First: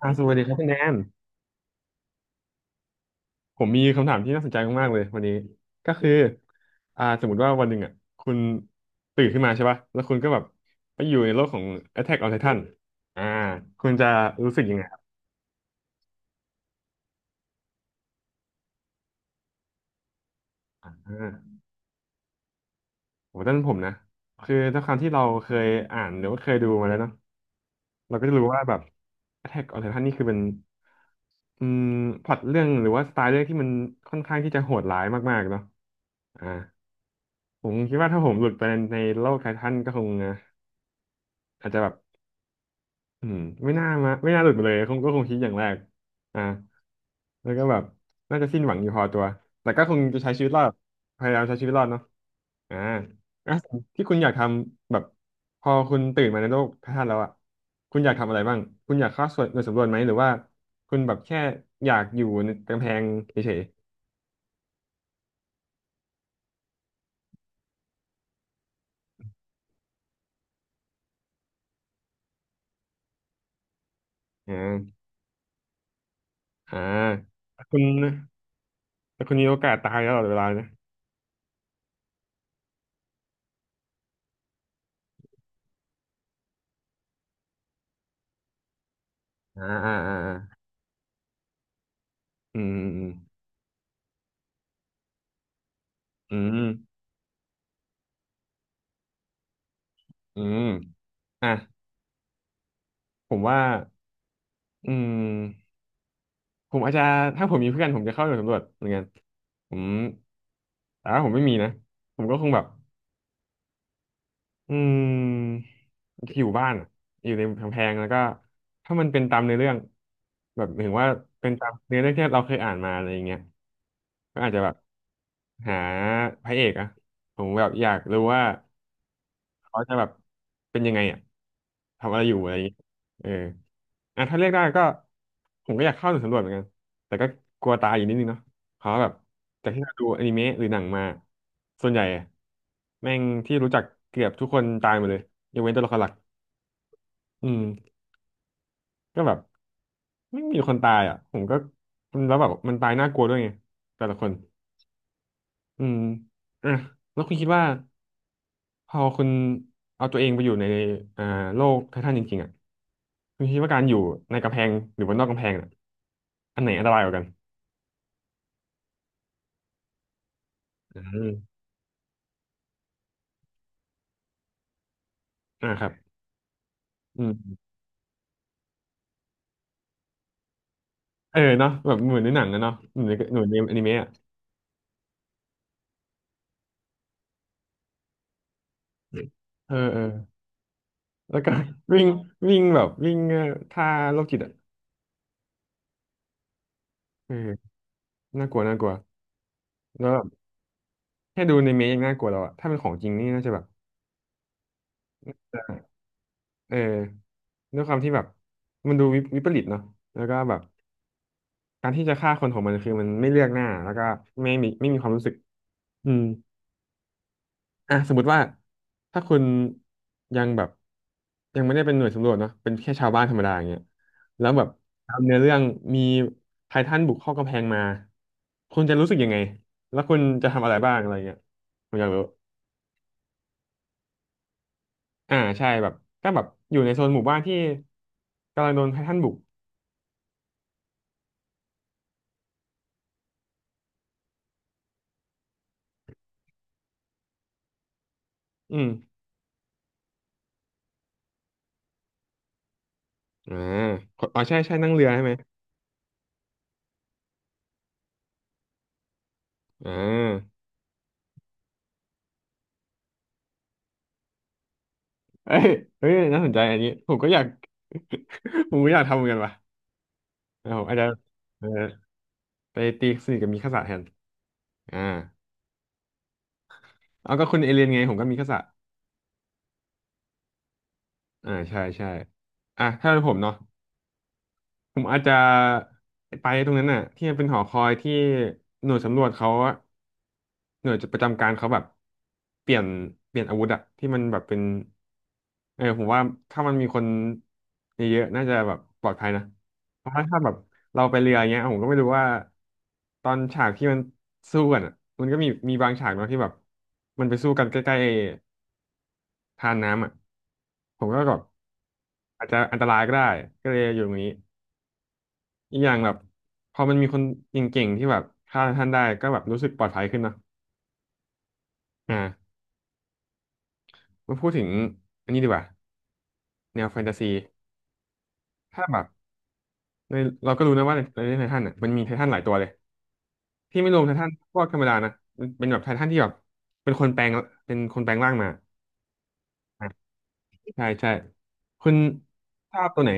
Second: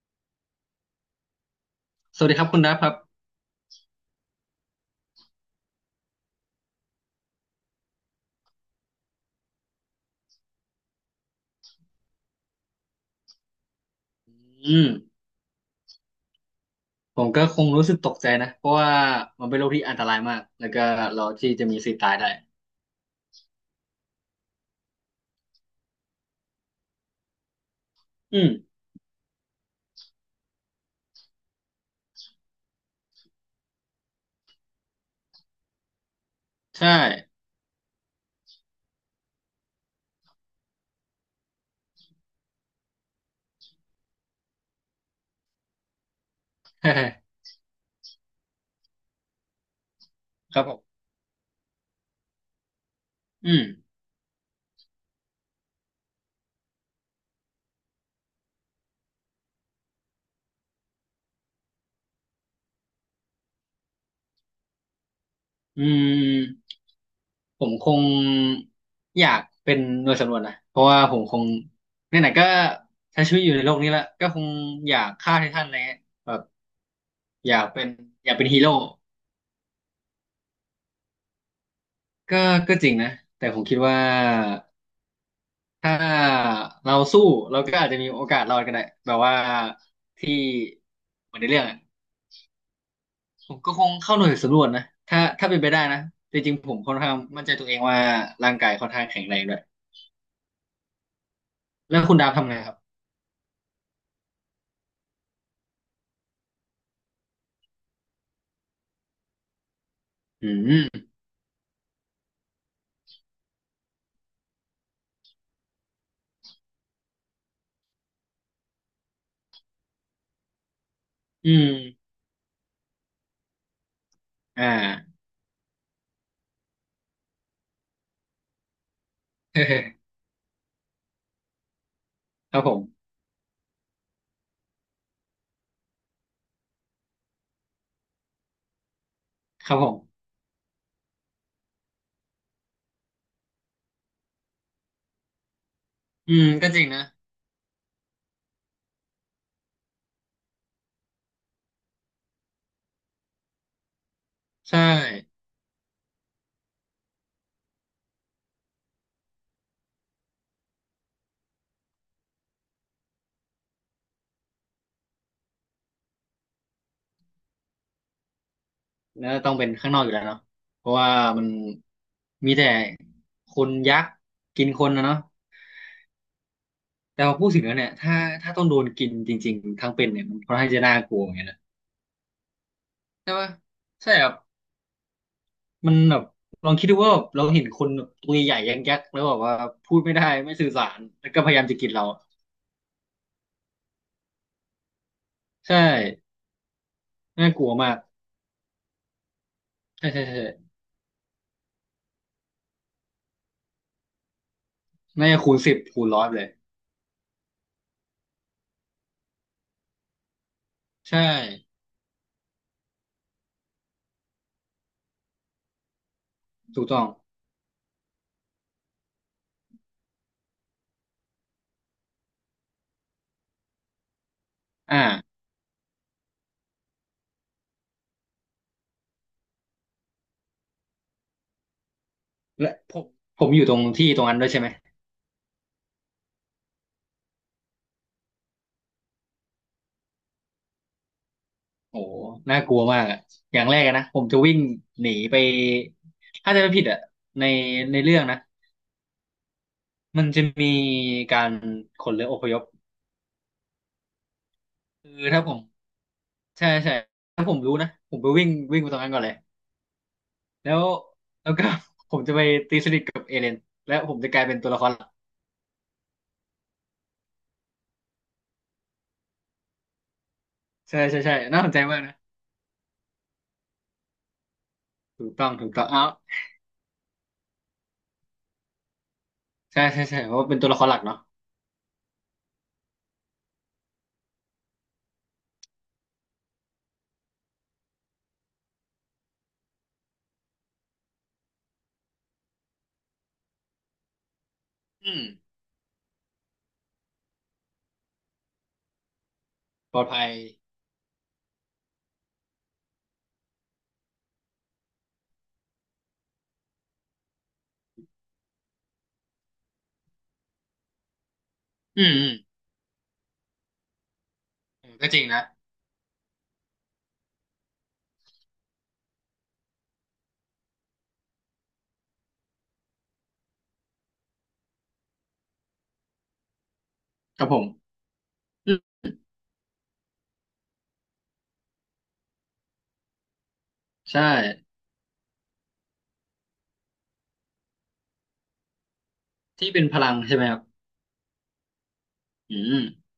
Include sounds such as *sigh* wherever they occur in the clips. สวัสดีครับคุณแนนสวัสดีครับคุณดับครับผมมีคำถามที่น่าสนใจมากๆเลยวันนี้ก็คือสมมติว่าวันหนึ่งอ่ะคุณตื่นขึ้นมาใช่ป่ะแล้วคุณก็แบบไปอยู่ในโลกของ Attack on Titan อ่าคุณจะรู้สึกยังอืไงมครัผมก็คงรู้สึกตกใจนะเพราะว่ามันเป็นโรคที่อันตรายมากแล้วก็เราบ ที่จะมีสิทธิ์ตายได้โหด้านผมนะคือด้วยความที่เราเคยอ่านหรือว่าเคยดูมาแล้วเนาะเราก็จะอืรู้มว่าแบบ Attack on Titan นี่คือเป็นอืมพล็อตเรื่องหรือว่าสไตล์เรื่องที่มันค่อนข้างที่จะโหดร้ายมากๆเนาะอ่าใช่ ผมคิดว่าถ้าผมหลุดไปในโลกไททันก็คงอ่ะอาจจะแบบ อืมไม่น่ามาไม่น่าหลุดมาเลยคงก็คงคิดอย่างแรกอ่า *laughs* แล้วก็แบบน่าจะสิ้นหวังอยู่พอตัวแต่ก็คงจะใช้ชีวิตครรัอบผดมพยายามใช้ชีวิตรอดเนาะอ่าอือ่ะมที่คุณอยากทำแบบพอคุณตื่นมาในโลกพระธาตุแล้วอ่ะคุณอยากทำอะไรบ้างคุณอยากเข้าส่วนหน่วยสำรวจไหมหรือว่าคุณแบบแค่อยากอยู่ในกำแพงเฉยอืมผมคงอยากเป็นหน่วยสำรวจนะเพราะว่าผมคงไหนๆก็ใช้ชีวิตอยู่ในโลกนี้ละก็คๆงอยากฆ่าไททันอะไรเงี้ยแบบอ่าอยาแต่กคุณเป็นอยากเป็นฮีโร่แต่คุณมีโอกาสตายตลอดเวลานะก็ก็จริงนะแต่ผมคิดว่า ถ้าเราสู้เราก็อาจจะมีโอกาสรอดก็ได้แบบว่าอ่าอ่าอ่าที่อ่าเหมือนในเรื่องอะอืมผมก็คงเข้าหน่วยสำรวจนะถ้าเป็นไปได้นะอืแต่จมริงอืๆมผมค่อนข้างมั่นใจตัวเองว่าร่างกายค่อนข้างแข็งแรงด้วยอืมอืมอ่ะแล้วคุณดาวทำไงครับผมว่า อืมผมอาจจะถ้าผมมีเพื่อนผมจะเข้าหน่วยสำรวจเหมือนกันผมอืแต่มว่าผมไม่มีนะผมก็คงแบบอืมอยู่บ้านอะอยู่ในกำแพงแล้วก็ถ้ามันเป็นตามในอเรื่องแบบหมายถึงว่าเป็อืนตามเนื้อเรื่มองที่เราเคยอ่านมาอะไรอย่างเงี้ยก็อาจจะอ่า แบบหาพระเอกอะผมแบบอยากรู้ว่า เขาจะแบบ *laughs* เป็นยังไงอ่ะทำอะไรอยู่อะไรคอรัย่าบงผเงี้ยมเอออ่ะถ้าเรียกได้ก็ผมก็อยากเข้าหน่วยสำรวจเหมือนกันแต่ก็กลัวตายอยู่นิดนึงเนาะเพราะว่าแบบคจากรับที่ผเราดูมอนิเมะหรือหนังมาส่วนใหญ่อะแม่งที่รู้จักเกือบทุกคนตายหมดเลยยกเว้นตัวละครหลักอืมก็จริงนะอืมก็แบบไม่มีคนตายอ่ะผมก็แล้วแบบมันตายน่ากลัวด้วยไงแต่ละคนใช่อืมอ่ะแล้วคุณคิดว่า พอคุณเอาตัวเองไปอยู่ในอ่าโลกไททันจริงๆอ่ะคุณคิดว่าการอยู่ในกำแพงหรือว่านอกกำแพงอ่ะอันไหนอันตรายกว่ากันแล้วต้องเป็นข้างนอกอยู่แล้วเนาะเพราะอืว่ามมันมีแต่คนยักษ์กินคนนะเนาะ ครับอืแต่พอพูดถึงมแล้วเนี่ยถ้าต้องโดนกินจริงๆทั้งเป็นเนี่ยมันค่อนข้างจะน่ากลัวเหมือเอนอกันนะเนาะแบบเหมือนในหนังนะเนาะใช่เหมือนปะในอนิเมะอะใช่ครับมันแบบลองคิดดูว่าแบบเราเห็นคนแบบตัวใหญ่ยักษ์ยักษ์แล้วแบบว่าเออพูเอดอไม่ได้ไม่สื่อสารแล้วแล้ก็วพก็ ยายามจะกิ *laughs* นวิ่เรางวิ่งแบบวิ่งท่าโรคจิตอ่ะใช่น่ากลัเออวมากน่ากลัวน่ากลัวแล้ใช่วแบใช่บใช่แค่ดูในเมะยังน่ากลัวแล้วอ่ะถ้าเป็นของจริงนี่น่าจะแบบน่าจะคูณสิบคูณร้อยเลยเออด้วยความที่แบบมันดูวิวิปริตเนาะแล้วก็แบบ ใช่การที่จะฆ่าคนของมันคือมันไม่เลือกหน้าแล้วก็ไม่มีความรู้สึกอืมถูกต้องอ่ะสมมติว่าถ้าคุณยังแบบยังไม่ได้เป็นหน่วยสำรวจเนาะเป็นแค่ชาวบ้านธรรมดาอย่างเงี้ยแล้วแบบตามเนื้ออ่าเรื่องมีไททันบุกเข้ากำแพงมาคุณจะรู้สึกยังไงแล้วคุณจะทำอะไรบ้างอะไรเงี้ยผมอยากรู้และผมอยู่ตรงที่ตรงนั้นด้วยใช่ไหมใช่แบบก็แบบอยู่ในโซนหมู่บ้านที่กำลังโดนไททันบุกโอ้โหน่ากลัวมากอะอย่างแรกอะนะผมจะวิ่งหนีไปถ้าจะไม่ผิดอะในในเรื่องนะ อืมมันจะมีการขนเรืออพยพอ่าอ๋อใช่ใช่นั่งเรือคืใช่อไหมถ้าผมใช่ใช่ถ้าผมรู้นะผมไปวิ่งวิ่งไปตรงนั้นก่อนเลยอ่า แล้วแล้วก็ *laughs* ผมจะไปตีสนิทกับเอเลนและผมจะกลายเป็นตัวละครหลักเอ้ยเฮ้ยน่าสนใจอันนี้ผมก็อยาก *laughs* ผมก็อยากทำเหมือนกันว่ะเออผมอาจใช่จะใช่ใช่น่าเอสอนใจมากนะไปตีสนิทกับมิคาสะแทนอ่าถูกต้องถูกต้องเอาเอาก็คุณเอเลียนไงผมก็มิคาสะใช่ใช่ใช่เพราะว่าเป็นตัวละครหลักเนาะอ่าใช่ใช่อ่ะถ้าเป็นผมเนาะ ผมอาจจะไปตรงนั้นน่ะที่มันเป็นหอคอยที่หน่วยสำรวจเขาอะหน่วยประจำการเขาแบบเปลี่ยนเปลี่ยนอาวุธอะที่มันแบบเป็นอืมเออผมว่าถ้ามันมีคนเยอะๆน่าจะแบบปลอดภัยนะปลอเพดราะว่าภัยถ้าแบบเราไปเรืออย่างเงี้ยผมก็ไม่รู้ว่าตอนฉากที่มันสู้กันอะมันก็มีบางฉากเนาะที่แบบมันไปสู้กันใกล้ๆทานน้ำอะผมก็แบบอืมอืมอาจจะอันตรายก็ได้ก็เลยอยู่ตรงนี้ เออก็จริงนะอีกอย่างแบบพอมันมีคนเก่งๆที่แบบฆ่าท่านได้ก็แบบรู้สึกปลอดภัยขึ้นเนาะอ่ามาพูดถึงอันนี้ดีกว่าแนวแฟนตาซีครับผมอืถ้าแบมบในเราก็รู้นะว่าในไททันอ่ะมันมีไททันหลายตัวเลยที่ไม่รวมไทใช่ทันพวกธรรมดานะมันเป็นแบบไททันที่แบบเป็นคนแปลงเป็นคนแปลงร่างมาที่เป็นอ่ะพลังใช่ไหมครับใช่ใช่คุณอืชอมบตัวไหน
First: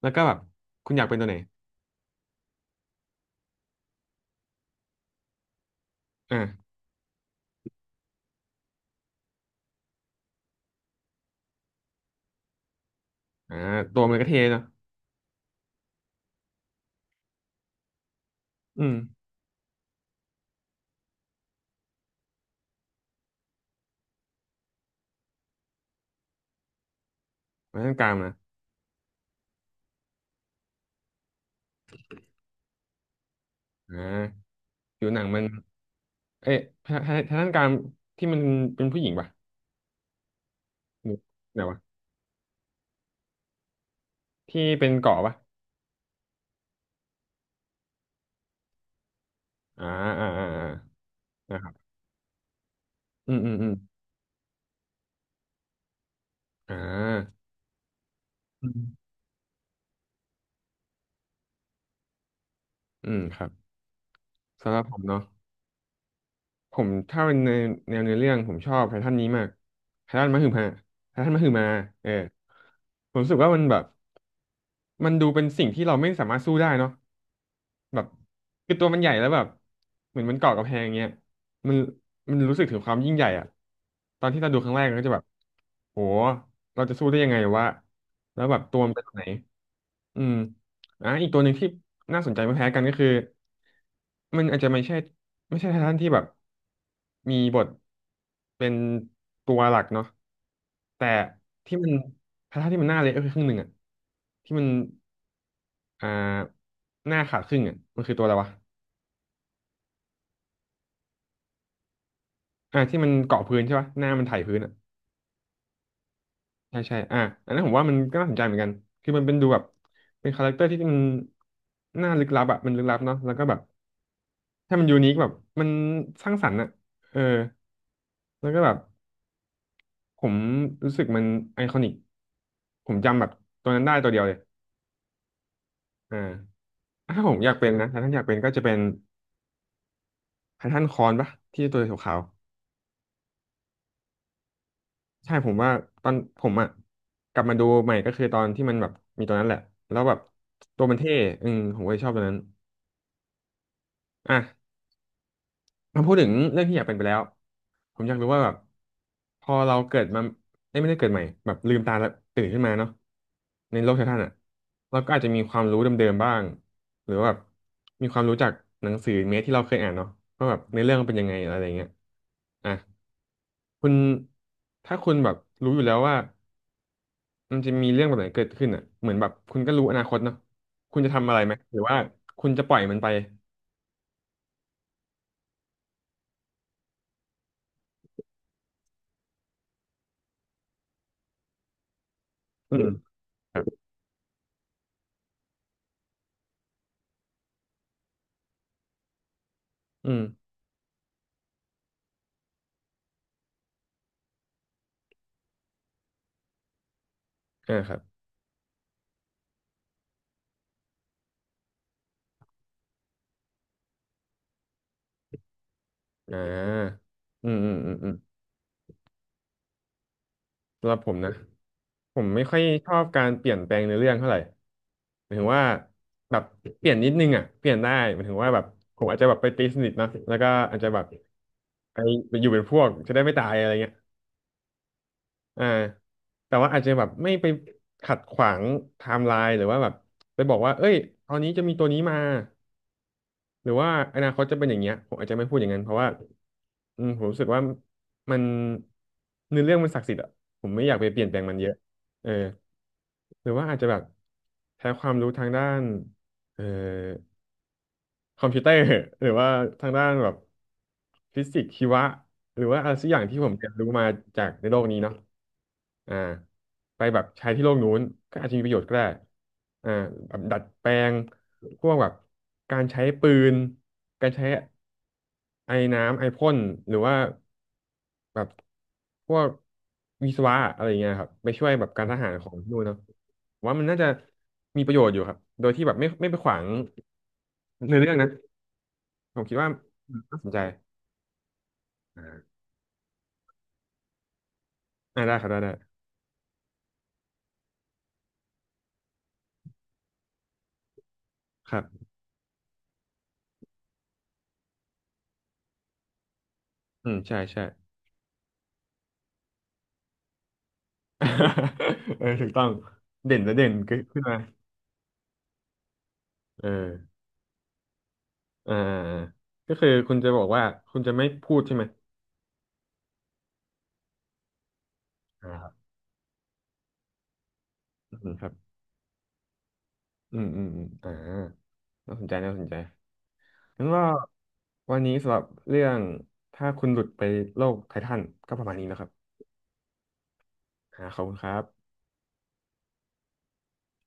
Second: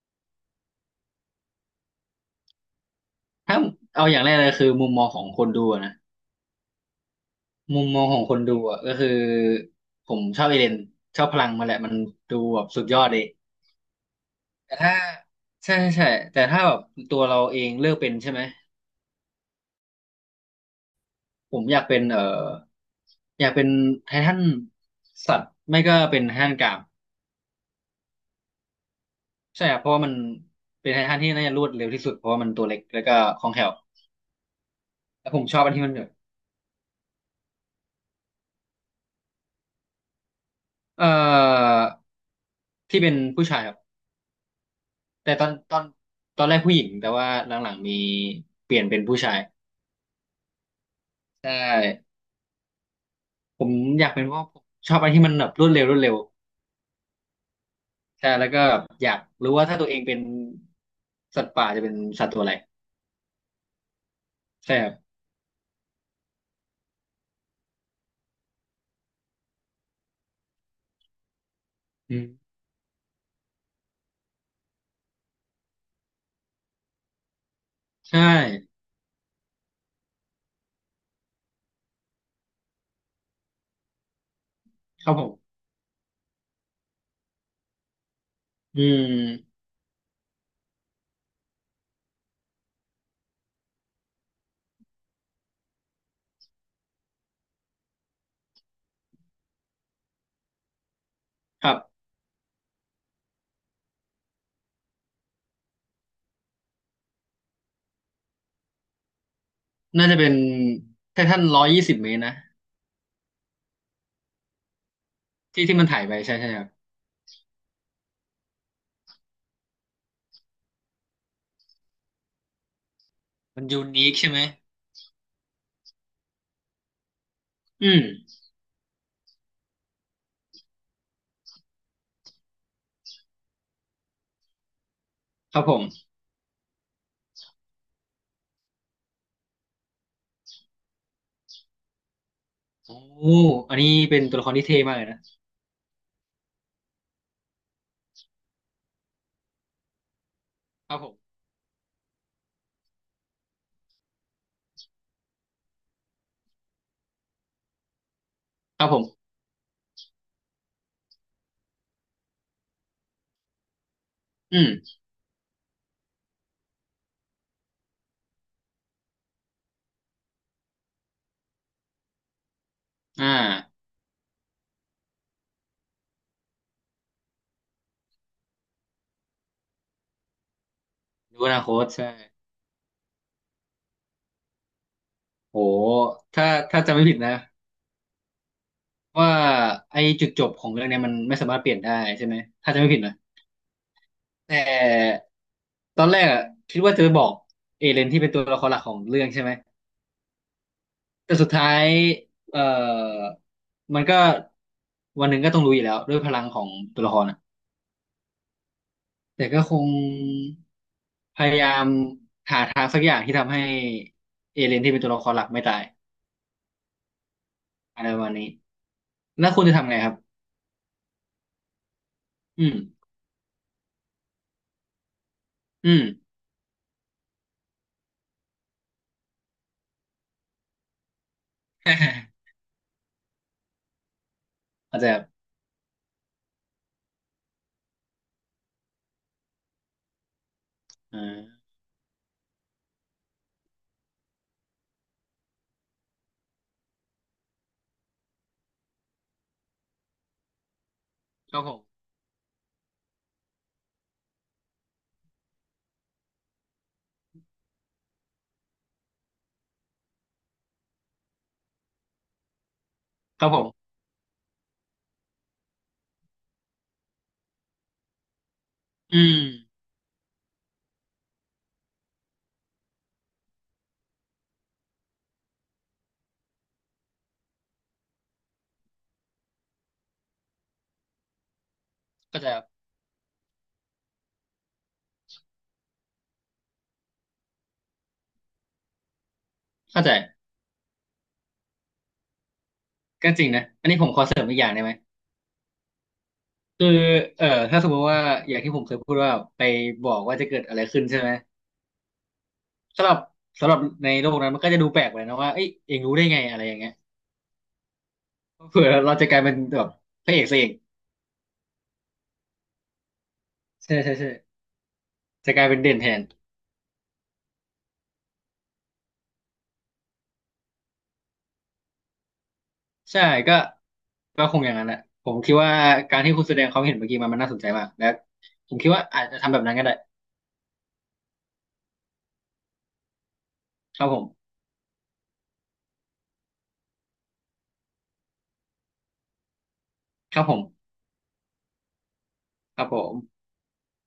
แล้วก็แบบคุณอยากเป็นตัวไหนถ้าเอาอย่างแรกเลยคือมุมมองของคนดูอะนะ อ่ามุมมองของคนดูอ่ะก็คือผมชอบเอเลนชอบพลังมาแหละมันดูแบบสุดยอดเลยอ่าตัวมันก็เท่เนาะแต่ถ้าใช่ใช่ใช่แต่ถ้าแบบตัวเราเองเลือกเป็นใช่ไหมอืมผมอยากเป็นอยากเป็นไททันสัตว์ไม่ก็เป็นไททันกรามไว้ตรงกลางนะใช่ครับเพราะว่ามันเป็นไททันที่น่าจะรวดเร็วที่สุดเพราะว่ามันตัวเล็กแล้วก็คล่องแคล่วอ่าผิวหนังแล้วผมัน มชอบอันที่มันแบบเอ๊ะทางทางด้านการที่มันเป็นผู้หญิงป่ะเอ่หรือไหนอวะที่เป็นผู้ชายครับที่เป็นเกาะแต่ป่ะตอนแรกผู้หญิงแต่ว่าหลังๆมีเปลี่ยนเป็นผู้ชายอ่าอ่าอ่าอ่าใชนะครับ่ อืมอืมผอืมมอยากเป็นเพราะผมชอบอะไรที่มันแบบรวดเร็วรวดเร็วอ่าใช่แล้วก็อืมอยากรู้ว่าถ้าตัวเองเป็นสัตว์ป่าจะเป็นสัตว์ตัวอะไรอืมครับสำใช่หรับครัผบมเนาะผมถ้าเป็นในแนวเนื้อเรื่องผมชอบไททันนี้มากไททันมหึมาไททันมหึมาเอออืมผมรู้สึกว่ามันแบบมันดูเป็นสิ่งที่เราไม่สามารถสู้ได้เนาะ แบบใช่คือตัวมันใหญ่แล้วแบบเหมือนมันเกาะกำแพงเงี้ยมันมันรู้สึกถึงความยิ่งใหญ่อะตอนที่เราดูครั้งแรกเราก็ครัจะบแบผบมโหเราจะสู้ได้ยังไงวะแล้วแบบตัอืวมันเป็นแบบไหนมอืมอ่ะอีกตัวหนึ่งที่น่าสนใจไม่แพ้กันก็คือมันอาจจะไม่ใช่ไททันที่แบบมีบทเป็นตัวหลักเนาะแต่ครัที่บมันไททันที่มันหน้าเละก็คือครึ่งหนึ่งอะที่มัน อ่าหน้าขาดครึ่งอ่ะมันคือตัวอะไรวะน่าจะเป็นไททัน120 เมตรนะอ่าที่มันเกาะพื้นใช่ปะหน้ามันไถพื้นอ่ะที่ที่มันถ่ายไปใช่ใช่ครับใช่ใช่อ่าอันนั้นผมว่ามันก็น่าสนใจเหมือนกันคือมันเป็นดูแบบเป็นคาแรคเตอร์ที่มันหน้าลึกลับอ่ะมันลึกลับเนาะแล้วก็แบบมันยูนิคใช่ไหมถ้ามันยูนิคแบบมันสร้างสรรค์อ่ะเอออืมแล้วก็แบบผมรู้สึกมันไอคอนิกผมจำแบบตัวนั้นได้ตัวเดียวเลยครับผมอ่าถ้าผมอยากเป็นนะถ้าท่านอยากเป็นก็จะเป็นไททันคอนปะที่ตัวขาว โอ้อันนี้เป็นตัวละครที่เท่มากเลยนะใช่ผมว่าตอนผมอ่ะกลับมาดูใหม่ก็คือตอนที่มันแบบมีตัวนั้นแหละแล้วแบบตัวคมัรันบผเท่มอืมผมก็เลยชอบตัวนั้นอ่ะมาพูดถึงเรื่องที่อยากเป็นไปแล้วผมอยากรู้ว่าแบบครับผมพอเราเกิดมาเอ้ยไม่ได้เกิดใหม่แบบลืมตาแล้วตื่นขึ้นมาเนาะในโลกไททันอ่ะอืมเราก็อาจจะมีความรู้เดิมๆบ้างหรือว่าแบบมีความรู้จากหนังสือเมสที่เราเคยอ่านเนาะว่าแบบในอเรื่องมันเป็นยังไงอะไรอย่างเงี้ยอ่ะอ่าคุณถ้าคุณแบบรู้อยู่แล้วว่า มันจะมีเรื่องแบบไหนเกิดขึ้นอ่ะเหมือนแบบคุณก็รู้อนาคตเนาะคุณจะทำอะไรรู้อไหมนาคหรือตว่าใช่คุณจะปล่อยมันไปโหถ้าจำไม่ผิดนะ ว่าไอ้จุดจบของเรื่องเนี้ยมันไม่สามารถเปลี่ยนได้ใช่ไหมถ้าอืจะมไม่ผิดนะครับแต่ตอนแรกอะคิดว่าจะไปบอกเอเลนที่เป็นตัวละครหลักของเรื่องใช่ไหมอืมแต่สุดท้ายเอ่อมันก็วันหนึ่งก็ต้องรู้อยู่แล้วด้วยพลังของตัวละครอะอ่าครับแต่ก็คงพยายามหาทางสักอย่างที่ทำให้เอเลนที่เป็นตัวละครหลักไม่ตายอ่าอืมอืมอืมอะไรอืมประมาณนี้แล้วคุณจะทำไงครับสำหรับผมนะผมไม่ค่อยอืมชอบการเปลี่ยนแปลงในอเรื่องเท่าไหร่หมายถึงว่าอืม แบบเปลี่ยนนิดนึงอ่ะเปลี่ยนได้หมายถึงว่าแบบผมอาจจะแบบไปตีสนิทเนอะแล้วก็อาจจะแบบไปไปอ *laughs* อยู่เป็นพวกจะได้ไม่ตายอะไรเงี้ย าจจะอ่าแต่ว่าอาจจะแบบไม่ไปขัดขวางไทม์ไลน์หรือว่าแบบไปบอกว่าเอ้ยอตอนนี้จะ่ามีตัวนี้มาหรือว่าอนาคตจะเป็นอย่างเงี้ยผมอาจจะไม่พูดอย่างนั้นเพราะว่าอืมผมรู้สึกว่ามันเนื้อเรื่องมันศักดิ์สิทธิ์อะผมไม่อยากไปเปลี่ยนแปลงมัคนรับเยผอะมเออหรือว่าอาจจะแบบใช้ความรู้ทางด้านเออ คอมพิวเตอร์ *laughs* หรือว่าทางด้านแบบฟิสิกส์ชีวะหรือว่าอะไรสักอย่างที่คผรับมผเรียนม รู้มาจากในโลกนี้เนาะอ่าไปแบบใช้ที่โลกนู้นก็อาจจะมีประโยชน์ก็ได้อืมอ่าแบบดัดแปลงพวกแบบการใช้ปืนการใช้ไอ้น้ำไอพ่นหรือว่าแบบพวกวิศวะอะไรอย่างเงี้ยครับไปช่วยแบบการทหารเข้าขใจองครับที่นู่นเนาะผมว่ามันน่าจะมีประโยชน์อยู่ครับโดยที่แบบไม่ไปขวางในอเรื่องนะ ผมคิดว่าเข้าใจน่าสนใจอ่าก็จริงนะอันนี้ผมขอเสริมอีกอย่างได้ไหมอ่าได้ครับได้ได้คือถ้าสมมติว่าอย่างที่ผมเคยพูดว่าไปบอกว่าจะเกิดอะไรขึ้นใช่ไหมครับสำหรับสำหรับในโลกนั้นมันก็จะดูแปลกไปนะว่าเอ้ยเองรู้ได้ไงอะไรอย่างเงี้ยอืมใช่ใช่ เผื่อเราจะกลายเป็นแบบพระเอกซะเอง *laughs* เออถูกต้องเด่นและเด่นใช่ขึ้นใช่ขึ้นใช่มาจะกลายเป็นเด่นแทนเอออ่าก็คือคุณจะบอกว่าคุณจะไม่พูดใช่ไหมใช่ก็ก็คงอย่างนั้นแหละผมอ่าคิดครัว่าบการที่คุณแสดงความเห็นเมื่อกี้มันน่าสนใจมากและอืมครับผมคิดว่าอาจจะทำแบบนั้นก็ได้อืมอืมอืมน่าสนใจน่าสนใจงั้นคว่ารับผมวันนี้สำหรับเรื่องถ้าคุณหลุดไปโลกไททันก็ประมาณนี้นะครับครับผมอ่าขอบคุณครับครับผม